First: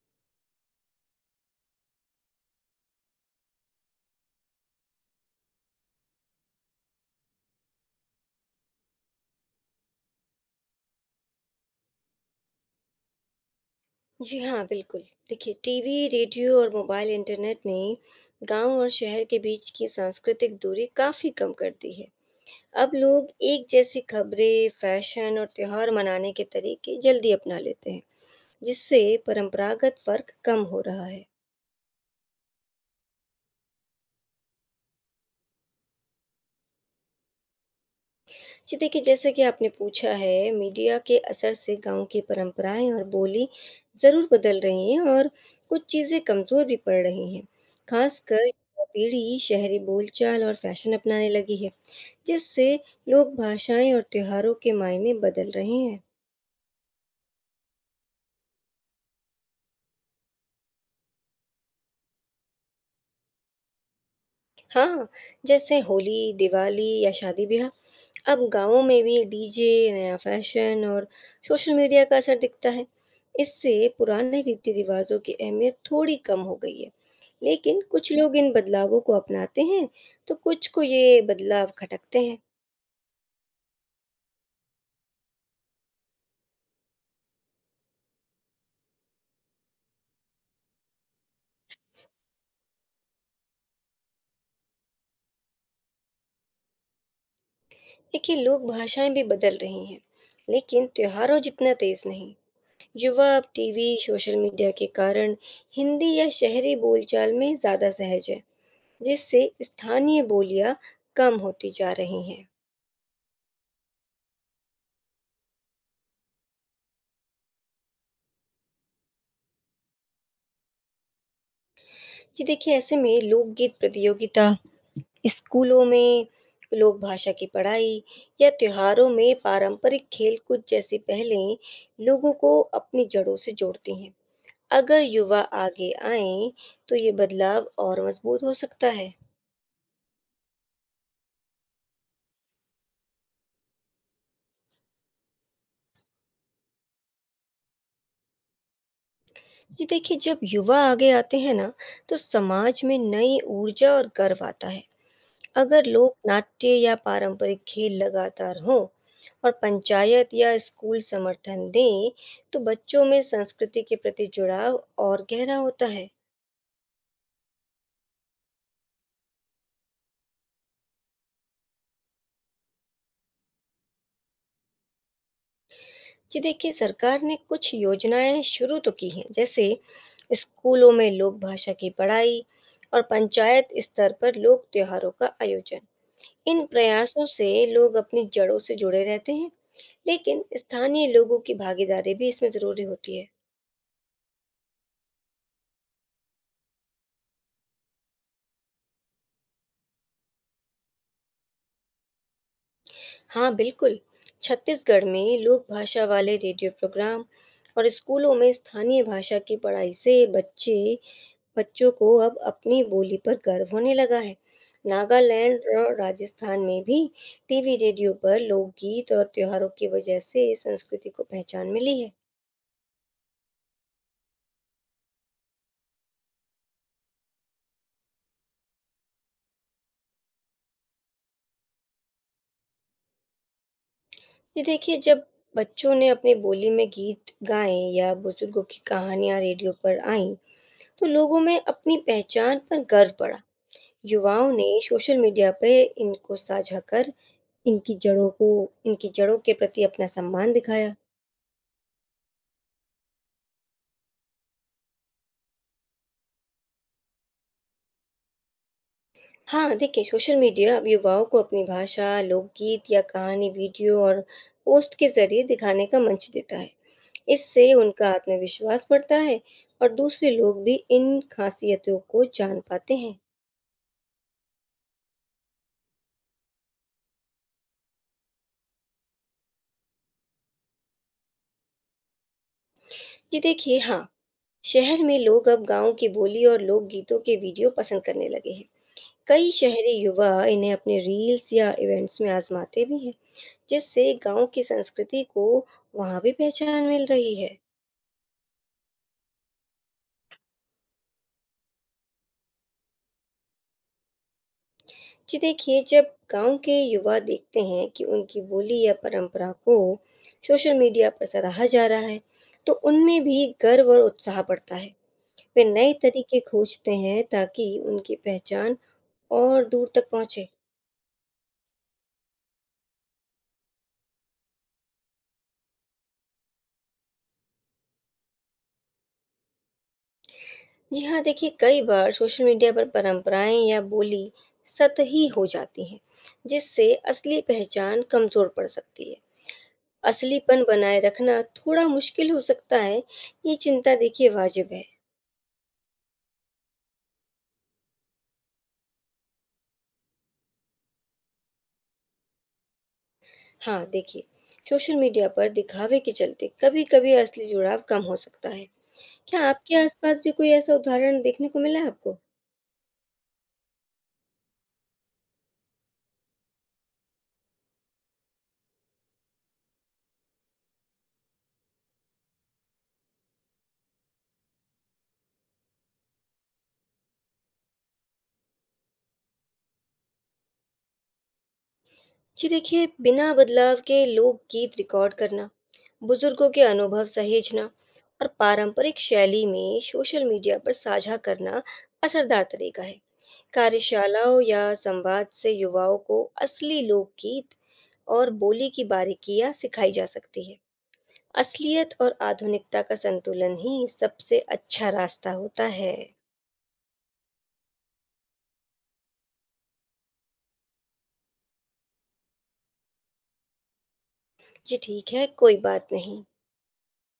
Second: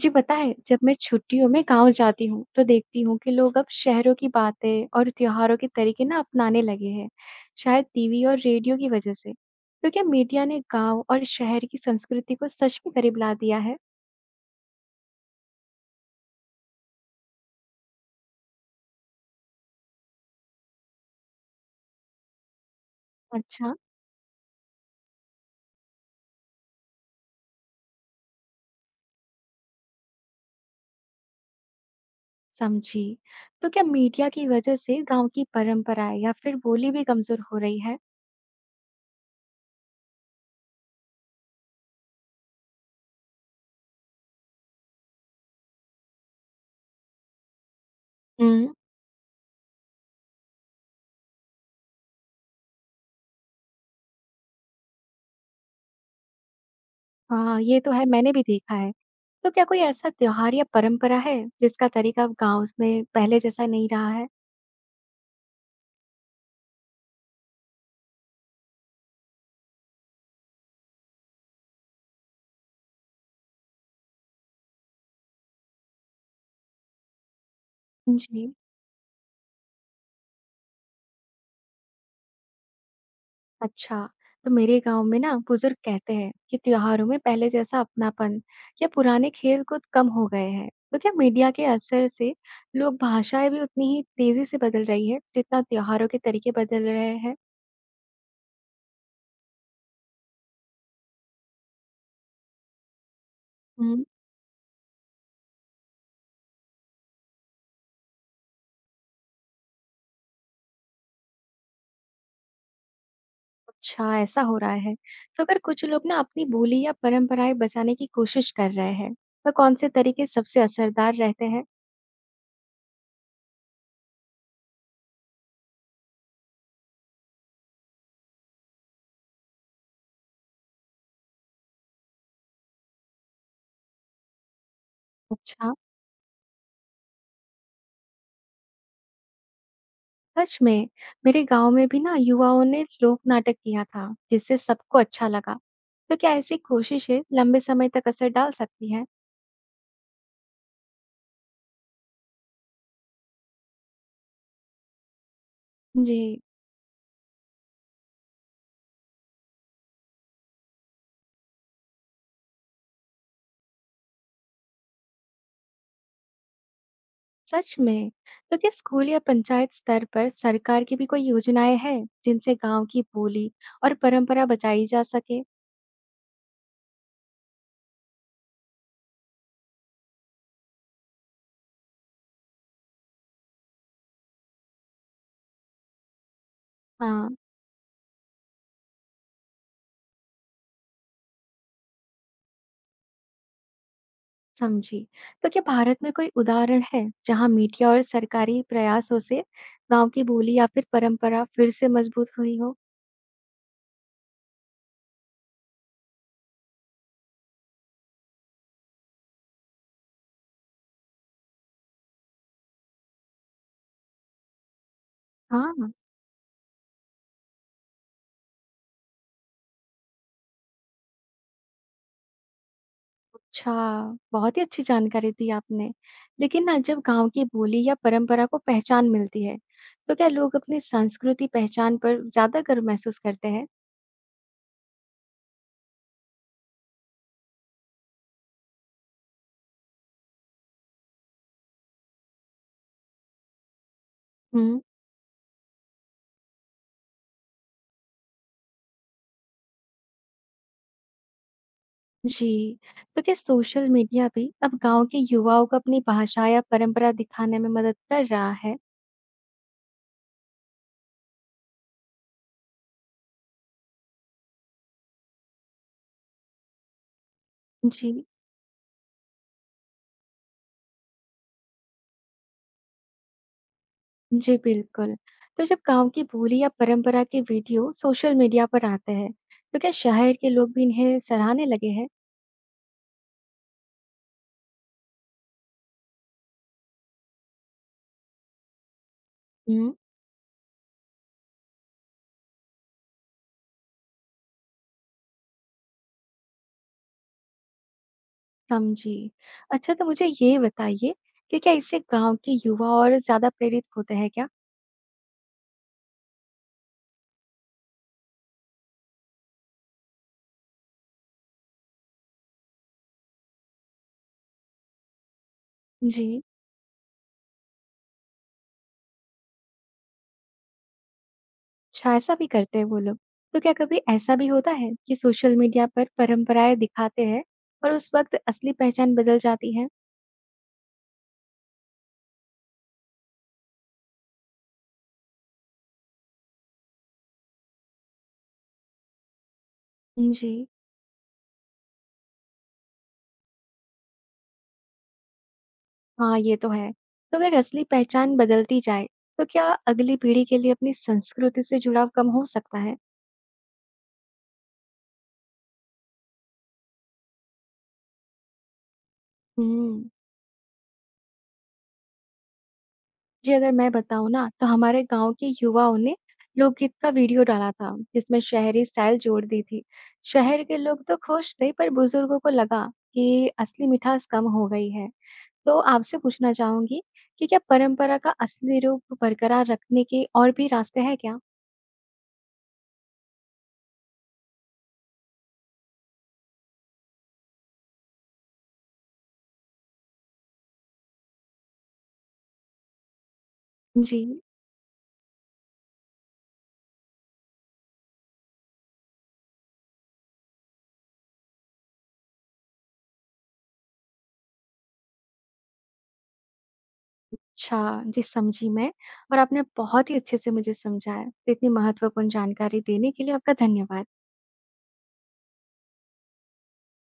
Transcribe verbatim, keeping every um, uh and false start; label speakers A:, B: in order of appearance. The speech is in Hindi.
A: जी, पता है जब मैं छुट्टियों में गाँव जाती हूँ तो देखती हूँ कि लोग अब शहरों की बातें और त्योहारों के तरीके ना अपनाने लगे हैं, शायद टीवी और रेडियो की वजह से। तो क्या मीडिया ने गाँव और शहर की संस्कृति को सच में करीब ला दिया है?
B: जी हाँ, बिल्कुल। देखिए टीवी, रेडियो और मोबाइल इंटरनेट ने गाँव और शहर के बीच की सांस्कृतिक दूरी काफ़ी कम कर दी है। अब लोग एक
A: अच्छा,
B: जैसी खबरें, फैशन और त्योहार मनाने के तरीके जल्दी अपना लेते हैं, जिससे परंपरागत फ़र्क कम हो रहा है।
A: समझी। तो क्या मीडिया की वजह से गाँव की परंपराएं या फिर बोली भी कमजोर हो रही है?
B: जी देखिए, जैसे कि आपने पूछा है, मीडिया के असर से गाँव की परंपराएं और बोली ज़रूर बदल रही हैं और कुछ चीज़ें कमज़ोर भी पड़ रही हैं। खासकर
A: हुँ,
B: युवा पीढ़ी शहरी बोलचाल और फैशन अपनाने लगी है। जिससे लोक भाषाएँ और त्योहारों के मायने बदल रहे हैं।
A: हाँ, ये तो है, मैंने भी देखा है। तो क्या कोई ऐसा त्योहार या परंपरा है जिसका तरीका अब गाँव में पहले जैसा नहीं रहा है?
B: हाँ, जैसे होली, दिवाली या शादी-ब्याह अब गाँवों में भी डीजे, नया फैशन और सोशल मीडिया का असर दिखता है। इससे पुराने रीति-रिवाज़ों की अहमियत थोड़ी कम हो गई है। लेकिन कुछ लोग इन
A: जी।
B: बदलावों को अपनाते हैं, तो कुछ को ये बदलाव खटकते हैं।
A: अच्छा, तो मेरे गांव में ना बुजुर्ग कहते हैं कि त्योहारों में पहले जैसा अपनापन या पुराने खेल कूद कम हो गए हैं। तो क्या मीडिया के असर से लोग भाषाएं भी उतनी ही तेजी से बदल रही है जितना त्योहारों के तरीके बदल रहे हैं?
B: देखिए, लोक भाषाएँ भी बदल रही हैं, लेकिन त्योहारों जितना तेज़ नहीं। युवा अब टीवी,
A: हम्म
B: सोशल मीडिया के कारण हिंदी या शहरी बोलचाल में ज़्यादा सहज है, जिससे स्थानीय बोलियां कम होती जा रही हैं।
A: अच्छा ऐसा हो रहा है। तो अगर कुछ लोग ना अपनी बोली या परंपराएं बचाने की कोशिश कर रहे हैं तो कौन से तरीके सबसे असरदार रहते हैं?
B: जी देखिए, ऐसे में लोकगीत प्रतियोगिता, स्कूलों में लोक भाषा की पढ़ाई या त्योहारों में पारंपरिक खेलकूद जैसी पहलें लोगों को अपनी जड़ों से जोड़ती हैं। अगर युवा
A: अच्छा।
B: आगे आए, तो ये बदलाव और मजबूत हो सकता है।
A: सच में, मेरे गांव में भी ना युवाओं ने लोक नाटक किया था जिससे सबको अच्छा लगा। तो क्या ऐसी कोशिशें लंबे समय तक असर डाल सकती हैं?
B: जी देखिए, जब युवा आगे आते हैं ना, तो समाज में नई ऊर्जा और गर्व आता है। अगर लोग
A: जी।
B: नाट्य या पारंपरिक खेल लगातार हों और पंचायत या स्कूल समर्थन दें, तो बच्चों में संस्कृति के प्रति जुड़ाव और गहरा होता है।
A: सच में। तो क्या स्कूल या पंचायत स्तर पर सरकार की भी कोई योजनाएं हैं जिनसे गांव की बोली और परंपरा बचाई जा सके?
B: जी देखिए, सरकार ने कुछ योजनाएं शुरू तो की हैं, जैसे स्कूलों में लोक भाषा की पढ़ाई और पंचायत स्तर पर लोक त्योहारों का आयोजन। इन प्रयासों
A: हाँ।
B: से लोग अपनी जड़ों से जुड़े रहते हैं, लेकिन स्थानीय लोगों की भागीदारी भी इसमें ज़रूरी होती है।
A: समझी। तो क्या भारत में कोई उदाहरण है जहां मीडिया और सरकारी प्रयासों से गांव की बोली या फिर परंपरा फिर से मजबूत हुई हो?
B: हाँ, बिल्कुल। छत्तीसगढ़ में लोक भाषा वाले रेडियो प्रोग्राम और स्कूलों में स्थानीय भाषा की पढ़ाई से बच्चे बच्चों को अब अपनी बोली पर गर्व होने लगा है। नागालैंड
A: हाँ।
B: और राजस्थान में भी टीवी, रेडियो पर लोकगीत और त्योहारों की वजह से इस संस्कृति को पहचान मिली है।
A: अच्छा, बहुत ही अच्छी जानकारी दी आपने। लेकिन ना जब गाँव की बोली या परंपरा को पहचान मिलती है, तो क्या लोग अपनी संस्कृति पहचान पर ज़्यादा गर्व महसूस करते हैं?
B: ये देखिए, जब बच्चों ने अपनी बोली में गीत गाएँ या बुजुर्गों की कहानियाँ रेडियो पर आईं, तो लोगों में अपनी पहचान पर गर्व बढ़ा। युवाओं ने
A: हम्म
B: सोशल मीडिया पे इनको साझा कर इनकी जड़ों को इनकी जड़ों के प्रति अपना सम्मान दिखाया।
A: जी। तो क्या सोशल मीडिया भी अब गांव के युवाओं को अपनी भाषा या परंपरा दिखाने में मदद कर रहा है?
B: हाँ, देखिए सोशल मीडिया अब युवाओं को अपनी भाषा, लोकगीत या कहानी, वीडियो और पोस्ट के ज़रिए दिखाने का मंच देता है। इससे उनका
A: जी,
B: आत्मविश्वास बढ़ता है और दूसरे लोग भी इन खासियतों को जान पाते हैं।
A: जी बिल्कुल। तो जब गांव की बोली या परंपरा के वीडियो सोशल मीडिया पर आते हैं, तो क्या शहर के लोग भी इन्हें सराहने लगे हैं?
B: जी देखिए, हाँ, शहर में लोग अब गाँव की बोली और लोकगीतों के वीडियो पसंद करने लगे हैं। कई शहरी
A: हम्म
B: युवा इन्हें अपने रील्स या इवेंट्स में आजमाते भी हैं, जिससे गांव की संस्कृति को वहां भी पहचान मिल रही है।
A: समझी। अच्छा, तो मुझे ये बताइए कि क्या इससे गाँव के युवा और ज़्यादा प्रेरित होते हैं क्या?
B: जी देखिए, जब गांव के युवा देखते हैं कि उनकी बोली या परंपरा को सोशल मीडिया पर सराहा जा रहा है, तो उनमें भी गर्व और उत्साह बढ़ता है। वे नए
A: जी।
B: तरीके खोजते हैं ताकि उनकी पहचान और दूर तक पहुंचे।
A: अच्छा, ऐसा भी करते हैं वो लोग। तो क्या कभी ऐसा भी होता है कि सोशल मीडिया पर परंपराएँ दिखाते हैं और उस वक़्त असली पहचान बदल जाती है?
B: जी हाँ, देखिए कई बार सोशल मीडिया पर परंपराएं या बोली सतही हो जाती हैं, जिससे असली पहचान कमजोर पड़ सकती है।
A: जी।
B: असलीपन बनाए रखना थोड़ा मुश्किल हो सकता है, ये चिंता देखिए वाजिब है।
A: हाँ, ये तो है। तो अगर असली पहचान बदलती जाए, तो क्या अगली पीढ़ी के लिए अपनी संस्कृति से जुड़ाव कम हो सकता है?
B: हाँ, देखिए सोशल मीडिया पर दिखावे के चलते कभी-कभी असली जुड़ाव कम हो सकता है। क्या आपके
A: हुँ।
B: आसपास भी कोई ऐसा उदाहरण देखने को मिला है आपको?
A: जी, अगर मैं बताऊँ ना तो हमारे गाँव के युवाओं ने लोकगीत का वीडियो डाला था जिसमें शहरी स्टाइल जोड़ दी थी। शहर के लोग तो खुश थे पर बुजुर्गों को लगा कि असली मिठास कम हो गई है। तो आपसे पूछना चाहूंगी कि क्या परंपरा का असली रूप बरकरार रखने के और भी रास्ते हैं क्या?
B: जी देखिए, बिना बदलाव के लोकगीत रिकॉर्ड करना, बुजुर्गों के अनुभव सहेजना और पारंपरिक शैली में सोशल मीडिया पर साझा करना असरदार तरीका है।
A: जी,
B: कार्यशालाओं या संवाद से युवाओं को असली लोकगीत और बोली की बारीकियां सिखाई जा सकती है। असलियत और आधुनिकता का संतुलन ही सबसे अच्छा रास्ता होता है।
A: अच्छा, जी समझी मैं और आपने बहुत ही अच्छे से मुझे समझाया। तो इतनी महत्वपूर्ण जानकारी देने के लिए आपका धन्यवाद।
B: जी ठीक है, कोई बात नहीं।